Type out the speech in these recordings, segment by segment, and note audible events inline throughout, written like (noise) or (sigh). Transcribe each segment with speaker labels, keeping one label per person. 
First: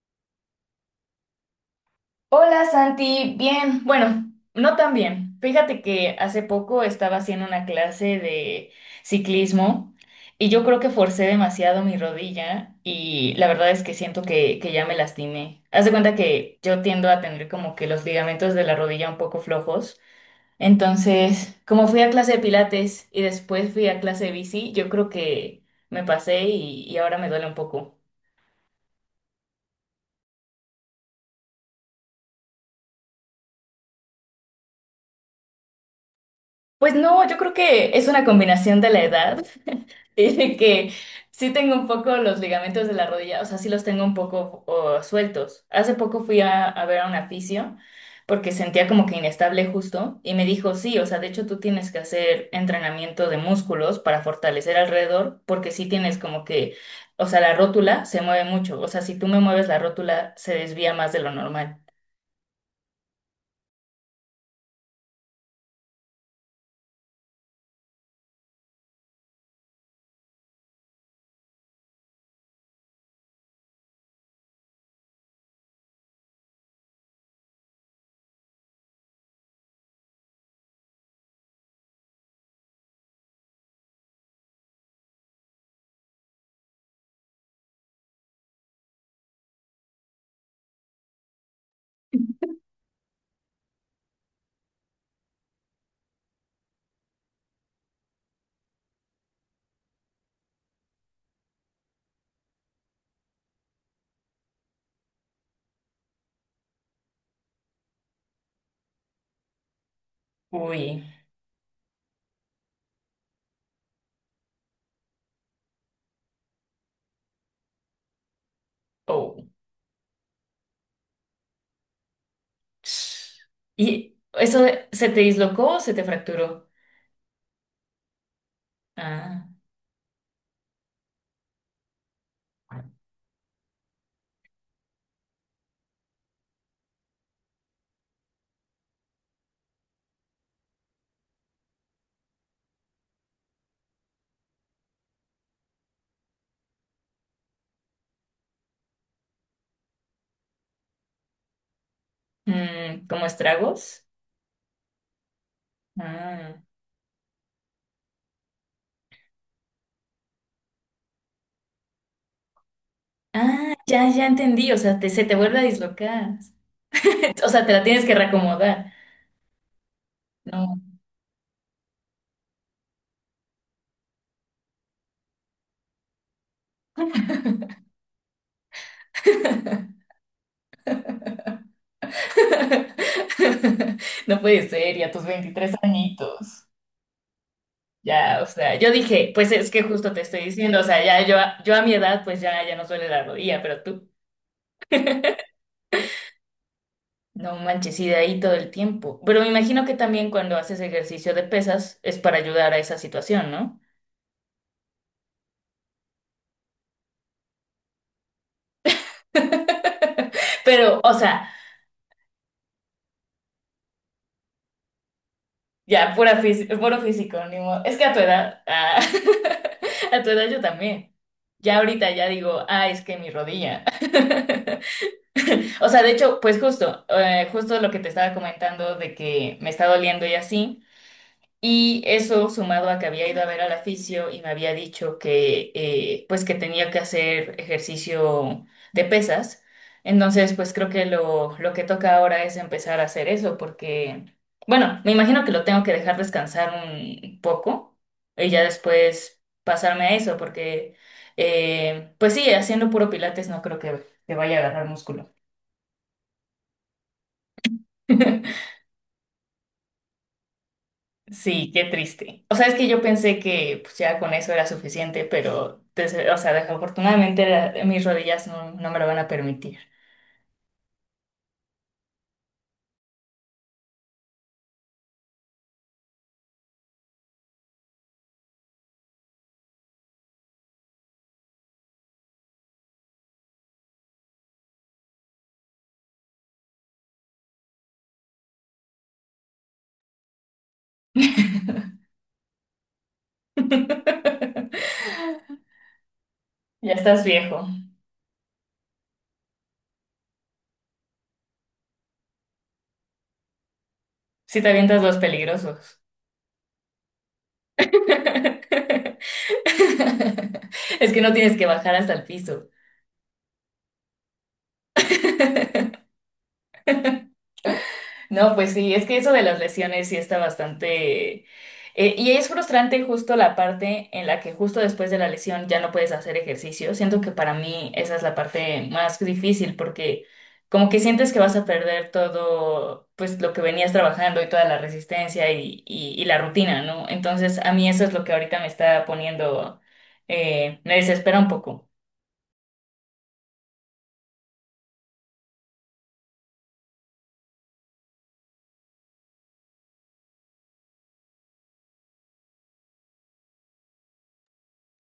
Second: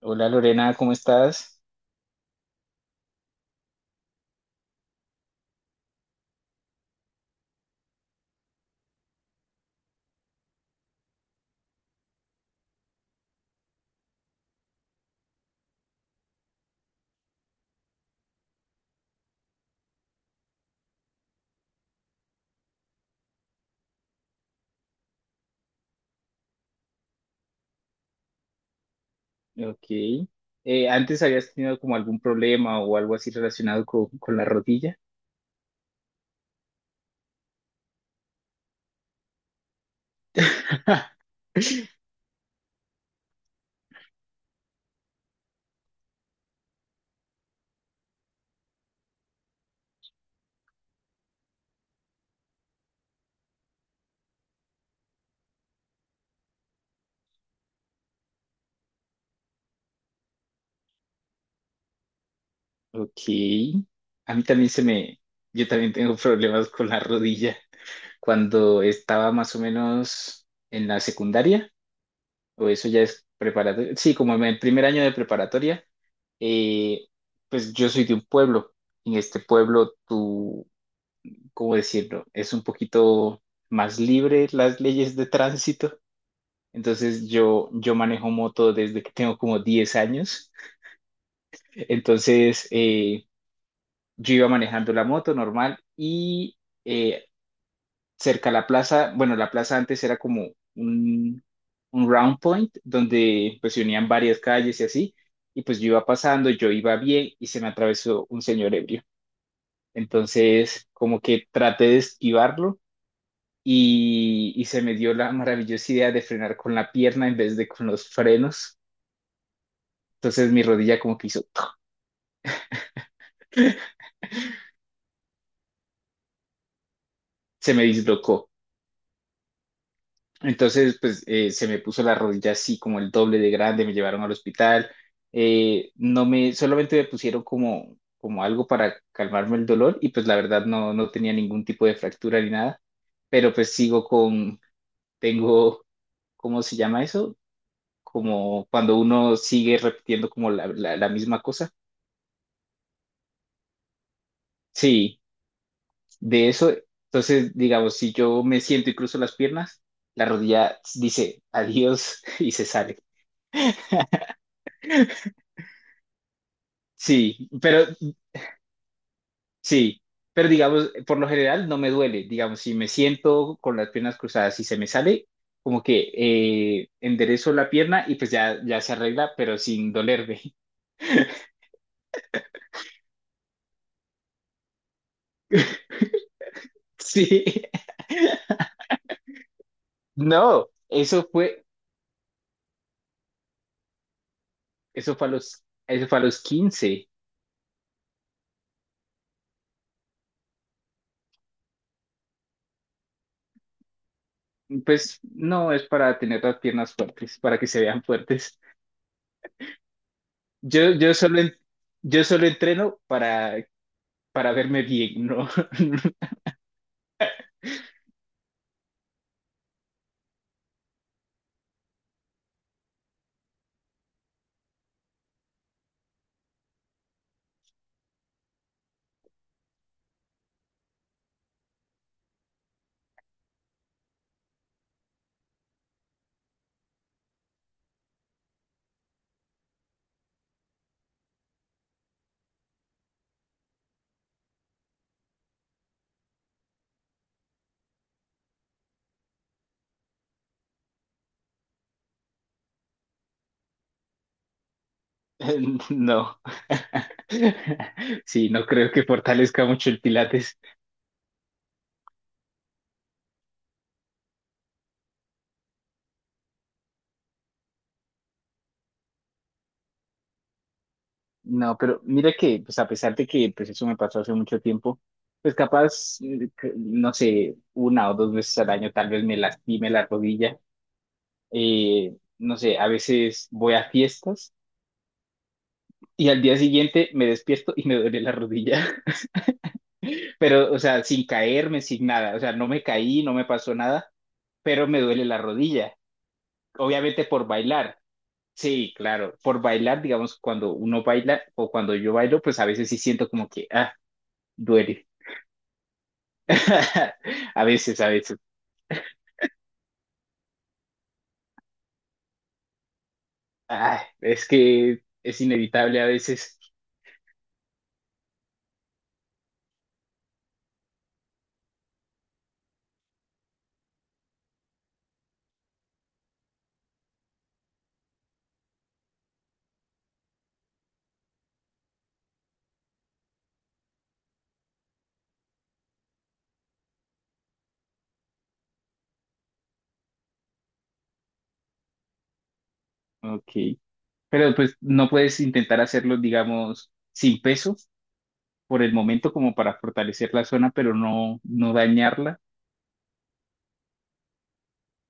Speaker 1: Hola Lorena, ¿cómo estás?
Speaker 2: Hola Santi, bien, bueno, no tan bien. Fíjate que hace poco estaba haciendo una clase de ciclismo y yo creo que forcé demasiado mi rodilla y la verdad es que siento que ya me lastimé. Haz de cuenta que yo tiendo a tener como que los ligamentos de la rodilla un poco flojos. Entonces, como fui a clase de pilates y después fui a clase de bici, yo creo que me pasé y ahora me duele un poco.
Speaker 1: Ok. ¿Antes habías tenido como algún problema o algo así relacionado con la rodilla?
Speaker 2: Pues no, yo creo que es una combinación de la edad. (laughs) Tiene que,
Speaker 1: (laughs)
Speaker 2: sí tengo un poco los ligamentos de la rodilla, o sea, sí los tengo un poco o, sueltos. Hace poco fui a ver a un fisio porque sentía como que inestable justo y me dijo, sí, o sea, de hecho tú tienes que hacer entrenamiento de músculos para fortalecer alrededor porque sí tienes como que, o sea, la rótula se mueve mucho, o sea, si tú me mueves la rótula se desvía más de lo normal.
Speaker 1: Ok. A mí también se me, Yo también tengo problemas con la rodilla. Cuando estaba más o menos en la secundaria, o eso ya es preparatoria, sí, como en el primer año de preparatoria, eh, pues yo soy de un pueblo. En este pueblo, tú, ¿cómo decirlo? Es un poquito más libre las leyes de tránsito. Entonces yo manejo moto desde que tengo como 10 años. Entonces yo iba manejando la moto normal y eh, cerca a la plaza, bueno, la plaza antes era como un, un round point donde pues se unían varias calles y así. Y pues yo iba pasando, yo iba bien y se me atravesó un señor ebrio. Entonces
Speaker 2: Uy,
Speaker 1: como que traté de esquivarlo y se me dio la maravillosa idea de frenar con la pierna en vez de con los frenos.
Speaker 2: oh.
Speaker 1: Entonces mi rodilla como que hizo, ¡toc!
Speaker 2: ¿Y eso se te dislocó o se te fracturó?
Speaker 1: Se me dislocó.
Speaker 2: Ah.
Speaker 1: Entonces, pues se me puso la rodilla así como el doble de grande, me llevaron al hospital. No me, solamente me pusieron como algo para calmarme el dolor y pues la verdad no tenía ningún tipo de fractura ni nada, pero pues tengo, ¿cómo se llama eso? Como cuando uno sigue repitiendo como la misma cosa.
Speaker 2: Mm, ¿como estragos?
Speaker 1: Sí. De
Speaker 2: Ah.
Speaker 1: eso, entonces, digamos, si yo me siento y cruzo las piernas, la rodilla dice adiós (laughs) y se sale.
Speaker 2: Ah, ya, ya entendí. O sea, se te vuelve a dislocar. (laughs) O
Speaker 1: Sí,
Speaker 2: sea, te la
Speaker 1: pero
Speaker 2: tienes que reacomodar.
Speaker 1: sí, pero
Speaker 2: No.
Speaker 1: digamos, por lo general no me duele. Digamos, si me siento con las piernas cruzadas y se me sale, como que enderezo la pierna y pues ya se arregla, pero
Speaker 2: (laughs)
Speaker 1: sin dolerme. (laughs)
Speaker 2: No puede ser, y a tus 23 añitos.
Speaker 1: Sí,
Speaker 2: Ya, o sea, yo dije, pues es que justo te estoy
Speaker 1: no,
Speaker 2: diciendo, o sea, ya yo, yo a mi edad, pues ya, ya no duele la rodilla, pero tú,
Speaker 1: eso fue a los, eso fue a los 15.
Speaker 2: no manches, y de ahí todo el tiempo. Pero me imagino que también cuando haces ejercicio de pesas es para ayudar a esa situación, ¿no?
Speaker 1: Pues no, es para tener las piernas fuertes, para que se vean fuertes. Yo,
Speaker 2: Pero, o
Speaker 1: yo solo,
Speaker 2: sea,
Speaker 1: en- yo solo entreno para verme bien, ¿no?
Speaker 2: ya,
Speaker 1: (laughs)
Speaker 2: puro físico, ni modo. Es que a tu edad, ah, (laughs) a tu edad yo también. Ya ahorita ya digo, ah, es que mi rodilla. (laughs) O sea, de hecho, pues justo, justo lo que te estaba comentando de que me está doliendo y así. Y eso sumado a que había ido a ver al aficio y me había dicho que pues que tenía que hacer ejercicio de pesas. Entonces, pues creo que lo que toca ahora es empezar a hacer eso, porque, bueno, me imagino que lo tengo que dejar descansar un poco y ya después pasarme a eso, porque pues sí, haciendo puro pilates no creo que vaya a agarrar músculo.
Speaker 1: No. (laughs) Sí,
Speaker 2: (laughs)
Speaker 1: no creo que fortalezca mucho el Pilates.
Speaker 2: Sí, qué triste. O sea, es que yo pensé que pues, ya con eso era suficiente, pero, o sea, desafortunadamente mis rodillas no, no me lo van a permitir.
Speaker 1: No, pero mira que, pues a pesar de que pues eso me pasó hace mucho tiempo, pues capaz, no sé, una o dos veces al año tal vez me lastime la rodilla. No sé, a veces voy a fiestas y al día siguiente me despierto y me duele la rodilla. Pero, o sea, sin caerme, sin nada, o sea, no me caí, no me pasó nada, pero
Speaker 2: (laughs)
Speaker 1: me duele la rodilla,
Speaker 2: Ya estás
Speaker 1: obviamente por
Speaker 2: viejo.
Speaker 1: bailar. Sí, claro, por bailar, digamos, cuando uno baila o cuando yo bailo, pues a veces sí siento como que, ah,
Speaker 2: Si te avientas
Speaker 1: duele.
Speaker 2: los peligrosos.
Speaker 1: (laughs) A veces, a veces.
Speaker 2: (laughs) Es que no tienes que bajar hasta el piso.
Speaker 1: Ah, es que es inevitable a veces.
Speaker 2: No, pues sí, es que eso de las lesiones sí está bastante... y es frustrante justo la parte en la que justo después de la lesión ya no puedes hacer ejercicio. Siento que para mí esa es la parte más difícil porque como que sientes que vas a perder todo, pues lo que venías trabajando y toda la resistencia y la rutina, ¿no? Entonces a mí eso es lo que ahorita me está poniendo, me desespera un poco.
Speaker 1: Ok. Pero pues no puedes intentar hacerlo, digamos, sin peso por el momento como para fortalecer la zona, pero no, no dañarla.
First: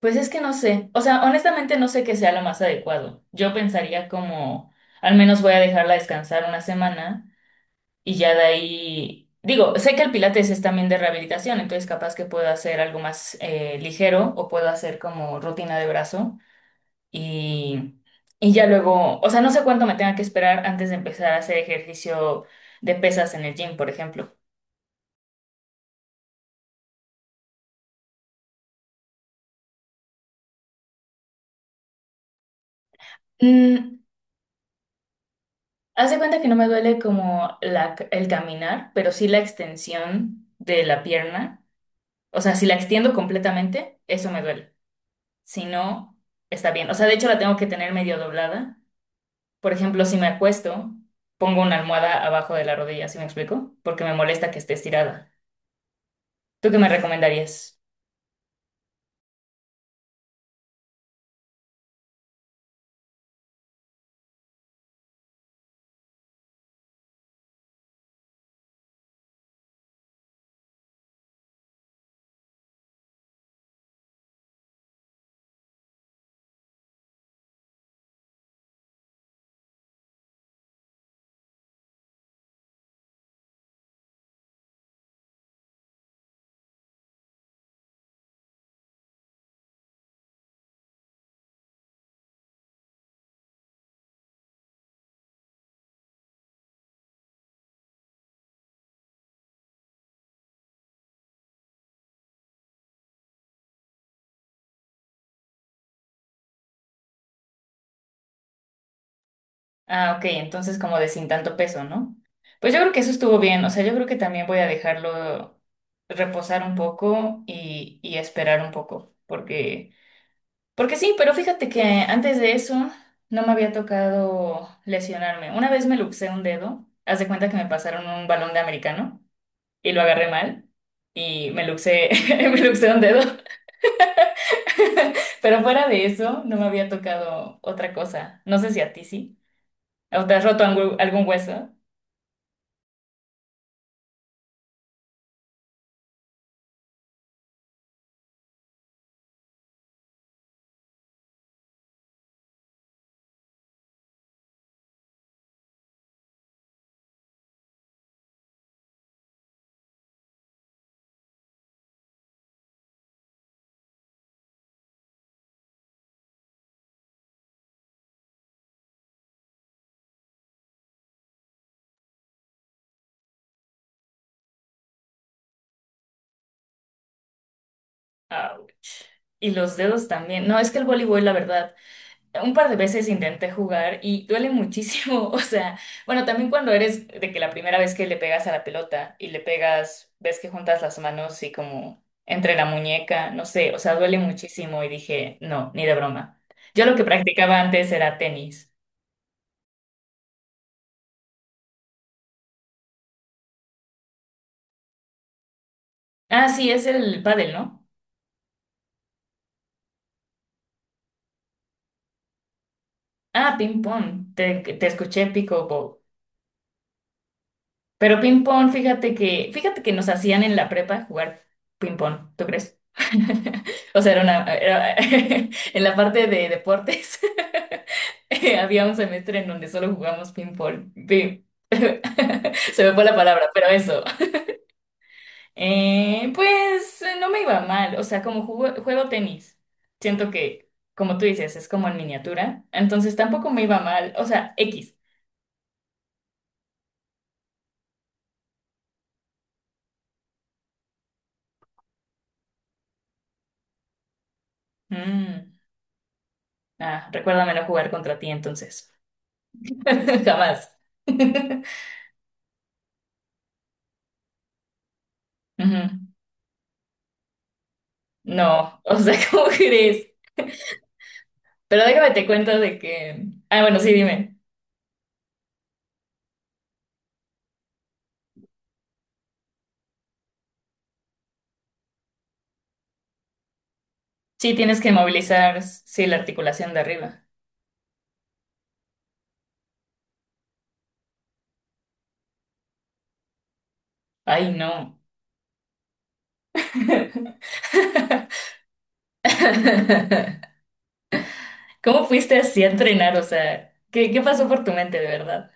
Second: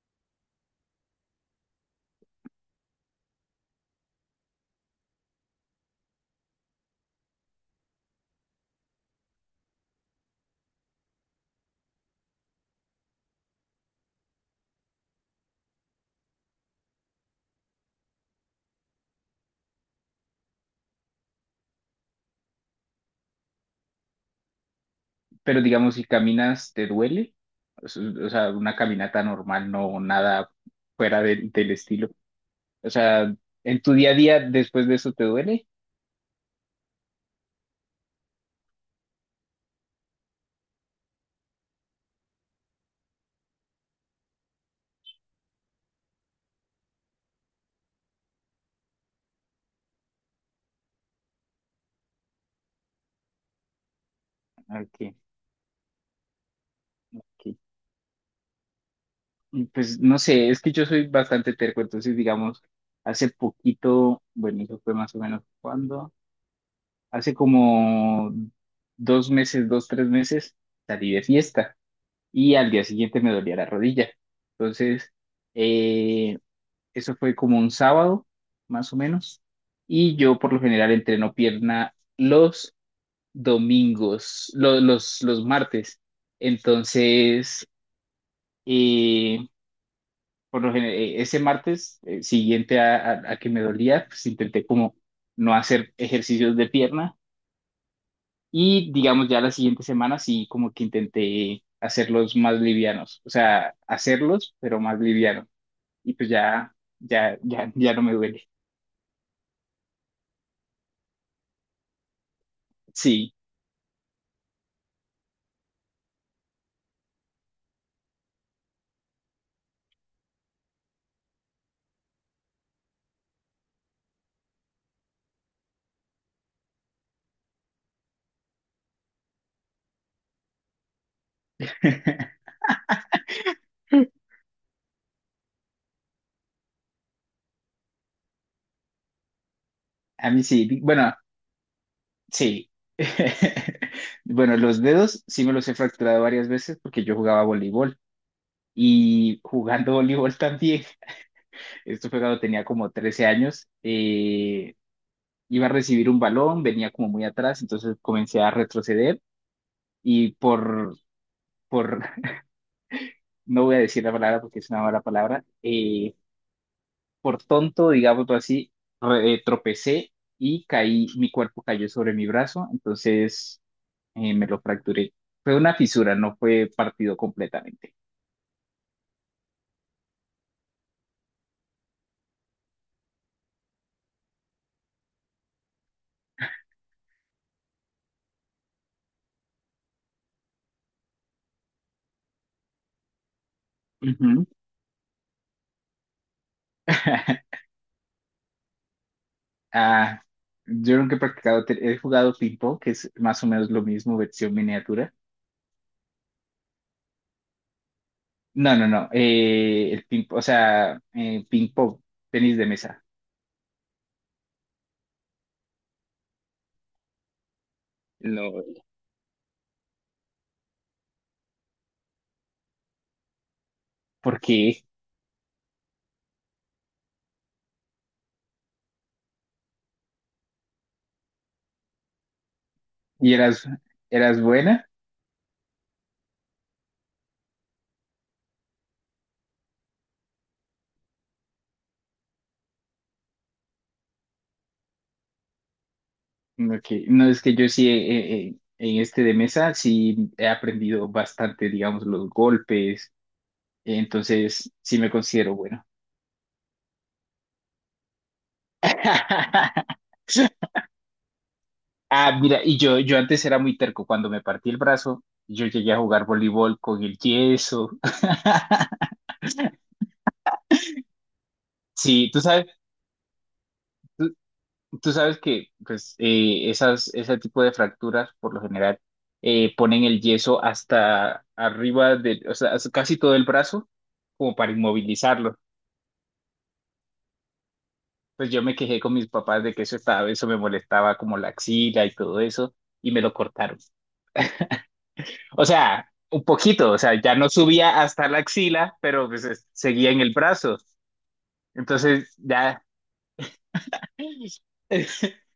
Speaker 2: Pues es que no sé, o sea, honestamente no sé qué sea lo más adecuado. Yo pensaría como, al menos voy a dejarla descansar una semana y ya de ahí, digo, sé que el pilates es también de rehabilitación, entonces capaz que puedo hacer algo más ligero o puedo hacer como rutina de brazo y, y ya luego, o sea, no sé cuánto me tenga que esperar antes de empezar a hacer ejercicio de pesas en el gym, por ejemplo.
Speaker 1: Pero digamos, si caminas, ¿te duele? O sea, una caminata normal, no nada fuera del estilo. O sea, ¿en tu día a día después de eso te duele?
Speaker 2: Haz de cuenta que no me duele como el caminar, pero sí la extensión de la pierna. O sea, si la extiendo completamente, eso me duele. Si no, está bien. O sea, de hecho la tengo que tener medio doblada. Por ejemplo, si me acuesto, pongo una almohada abajo de la rodilla, ¿sí me explico? Porque me molesta que esté
Speaker 1: Ok,
Speaker 2: estirada. ¿Tú qué me
Speaker 1: ok.
Speaker 2: recomendarías?
Speaker 1: Y pues no sé, es que yo soy bastante terco, entonces digamos, hace poquito, bueno, eso fue más o menos cuando, hace como 2 meses, 2, 3 meses, salí de fiesta y al día siguiente me dolía la rodilla. Entonces, eh, Eso fue como un sábado, más o menos. Y yo por lo general entreno pierna los domingos, los martes. Entonces, eh, por lo general, ese martes siguiente a que me dolía, pues intenté como no hacer ejercicios de pierna. Y digamos ya la siguiente semana sí como que intenté hacerlos más livianos. O sea, hacerlos, pero más livianos. Y pues ya no me duele.
Speaker 2: Ah, ok, entonces como de sin tanto peso, ¿no? Pues yo creo que eso
Speaker 1: Sí.
Speaker 2: estuvo bien. O sea, yo creo que también voy a dejarlo reposar un poco y esperar un poco, porque... Porque sí, pero fíjate que antes de eso no me había tocado lesionarme. Una vez me luxé un dedo, haz de cuenta que me pasaron un balón de americano y lo agarré mal y me luxé, (laughs)
Speaker 1: (laughs)
Speaker 2: me luxé un dedo. Pero fuera de eso no me había tocado otra cosa. No sé si a ti sí. ¿O
Speaker 1: A
Speaker 2: te
Speaker 1: mí
Speaker 2: has roto
Speaker 1: sí,
Speaker 2: algún
Speaker 1: bueno,
Speaker 2: algún hueso?
Speaker 1: sí. (laughs) Bueno, los dedos sí me los he fracturado varias veces porque yo jugaba voleibol y jugando voleibol también, (laughs) esto fue cuando tenía como 13 años, iba a recibir un balón, venía como muy atrás, entonces comencé a retroceder y por, (laughs) no voy a decir la palabra porque es una mala palabra, por tonto, digámoslo así, tropecé y caí, mi cuerpo cayó sobre mi brazo, entonces... me lo fracturé. Fue una fisura, no fue partido completamente.
Speaker 2: Ouch. Y los dedos también. No, es que el voleibol, la verdad. Un par de veces intenté jugar y duele muchísimo, (laughs) o sea, bueno, también cuando eres de que la primera vez que le pegas a la pelota y le pegas, ves que juntas las manos y como entre la muñeca, no sé, o sea, duele
Speaker 1: Ujú.
Speaker 2: muchísimo y dije, no, ni de broma. Yo lo que
Speaker 1: (laughs)
Speaker 2: practicaba antes era tenis.
Speaker 1: Ah, yo nunca he practicado, he jugado ping-pong, que es más o menos lo mismo, versión miniatura.
Speaker 2: Ah, sí, es el pádel, ¿no?
Speaker 1: No, no, no, o sea, ping-pong, tenis de mesa.
Speaker 2: Ah, ping pong, te escuché pico. Pero ping
Speaker 1: No.
Speaker 2: pong, fíjate que nos hacían en la prepa jugar ping pong, ¿tú crees? (laughs) O sea,
Speaker 1: ¿Por qué?
Speaker 2: (laughs) en la parte de deportes (laughs) había un semestre en donde solo jugamos ping pong. (laughs) Se me fue la
Speaker 1: ¿Y
Speaker 2: palabra, pero
Speaker 1: eras,
Speaker 2: eso. (laughs)
Speaker 1: eras buena?
Speaker 2: Pues no me iba mal, o sea, juego tenis, siento que, como tú dices, es como en miniatura, entonces tampoco me iba mal, o sea, X.
Speaker 1: Ok, no, es que yo sí, en este de mesa, sí he aprendido bastante, digamos, los golpes, entonces sí me considero
Speaker 2: Mm,
Speaker 1: bueno.
Speaker 2: ah, recuérdamelo jugar contra ti entonces. (laughs) Jamás.
Speaker 1: (laughs)
Speaker 2: (laughs) Ujú.
Speaker 1: Ah, mira, y yo antes era muy terco. Cuando me partí el brazo, yo llegué a jugar voleibol con el yeso.
Speaker 2: No,
Speaker 1: (laughs)
Speaker 2: o sea, (laughs) ¿cómo crees? Pero déjame te
Speaker 1: Sí, tú
Speaker 2: cuento de
Speaker 1: sabes,
Speaker 2: que... Ah, bueno, sí, dime.
Speaker 1: tú, tú sabes que pues, ese tipo de fracturas, por lo general, ponen el yeso hasta arriba de, o sea, hasta casi todo el brazo,
Speaker 2: Sí,
Speaker 1: como para
Speaker 2: tienes que
Speaker 1: inmovilizarlo.
Speaker 2: movilizar, sí, la articulación de arriba.
Speaker 1: Pues yo me quejé con mis papás de que eso me molestaba como la axila y todo eso, y me lo cortaron.
Speaker 2: Ay, no.
Speaker 1: O sea, un poquito, o sea, ya no subía hasta la
Speaker 2: (laughs)
Speaker 1: axila, pero pues seguía en el brazo.
Speaker 2: ¿Cómo
Speaker 1: Entonces,
Speaker 2: fuiste así a
Speaker 1: ya,
Speaker 2: entrenar? O sea, qué pasó por tu mente, de
Speaker 1: (laughs)
Speaker 2: verdad?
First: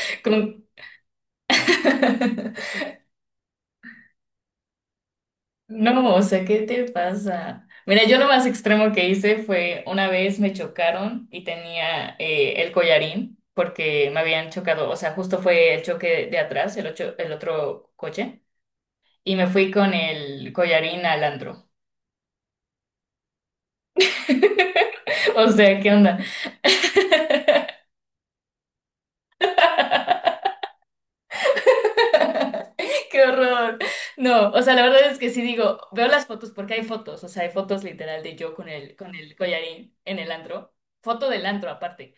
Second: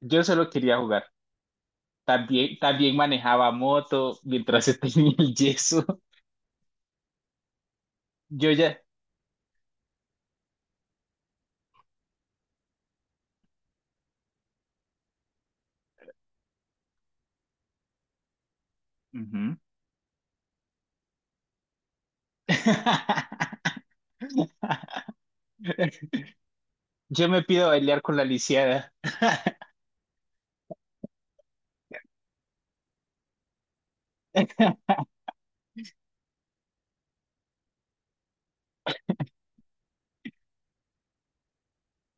Speaker 1: yo solo
Speaker 2: Con-
Speaker 1: quería jugar.
Speaker 2: (laughs)
Speaker 1: También, también manejaba moto mientras (laughs) tenía el yeso.
Speaker 2: No, o sea, ¿qué te pasa? Mira, yo lo más
Speaker 1: Yo ya...
Speaker 2: extremo que hice fue una vez me chocaron y tenía el collarín porque me habían chocado, o sea, justo fue el choque de atrás, el otro coche, y me
Speaker 1: Ujú.
Speaker 2: fui con el collarín al andro.
Speaker 1: (laughs)
Speaker 2: (laughs) O sea, ¿qué onda?
Speaker 1: Yo me pido bailar con la lisiada.
Speaker 2: (laughs) ¡Qué horror! No, o sea, la
Speaker 1: (laughs)
Speaker 2: verdad es que sí digo, veo las fotos porque hay fotos, o sea, hay fotos literal de yo con con el collarín en el antro, foto del antro aparte.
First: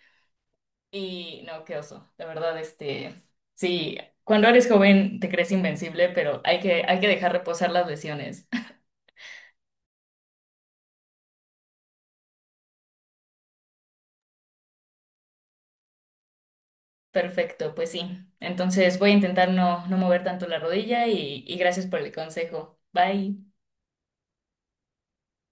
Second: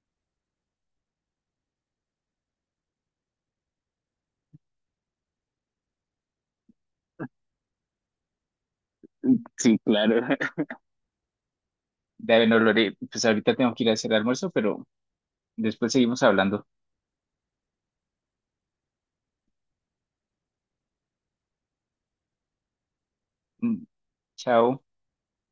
Speaker 2: Y no, qué oso. La verdad, este, sí, cuando eres joven te crees invencible, pero hay que dejar reposar las lesiones.
Speaker 1: Sí, claro. Dale, no, Lore, pues ahorita tengo que ir a hacer almuerzo, pero después seguimos hablando.
Speaker 2: (laughs) Perfecto, pues sí. Entonces voy a intentar no, no mover tanto la rodilla y gracias por el consejo. Bye.
Speaker 1: Mm, chao.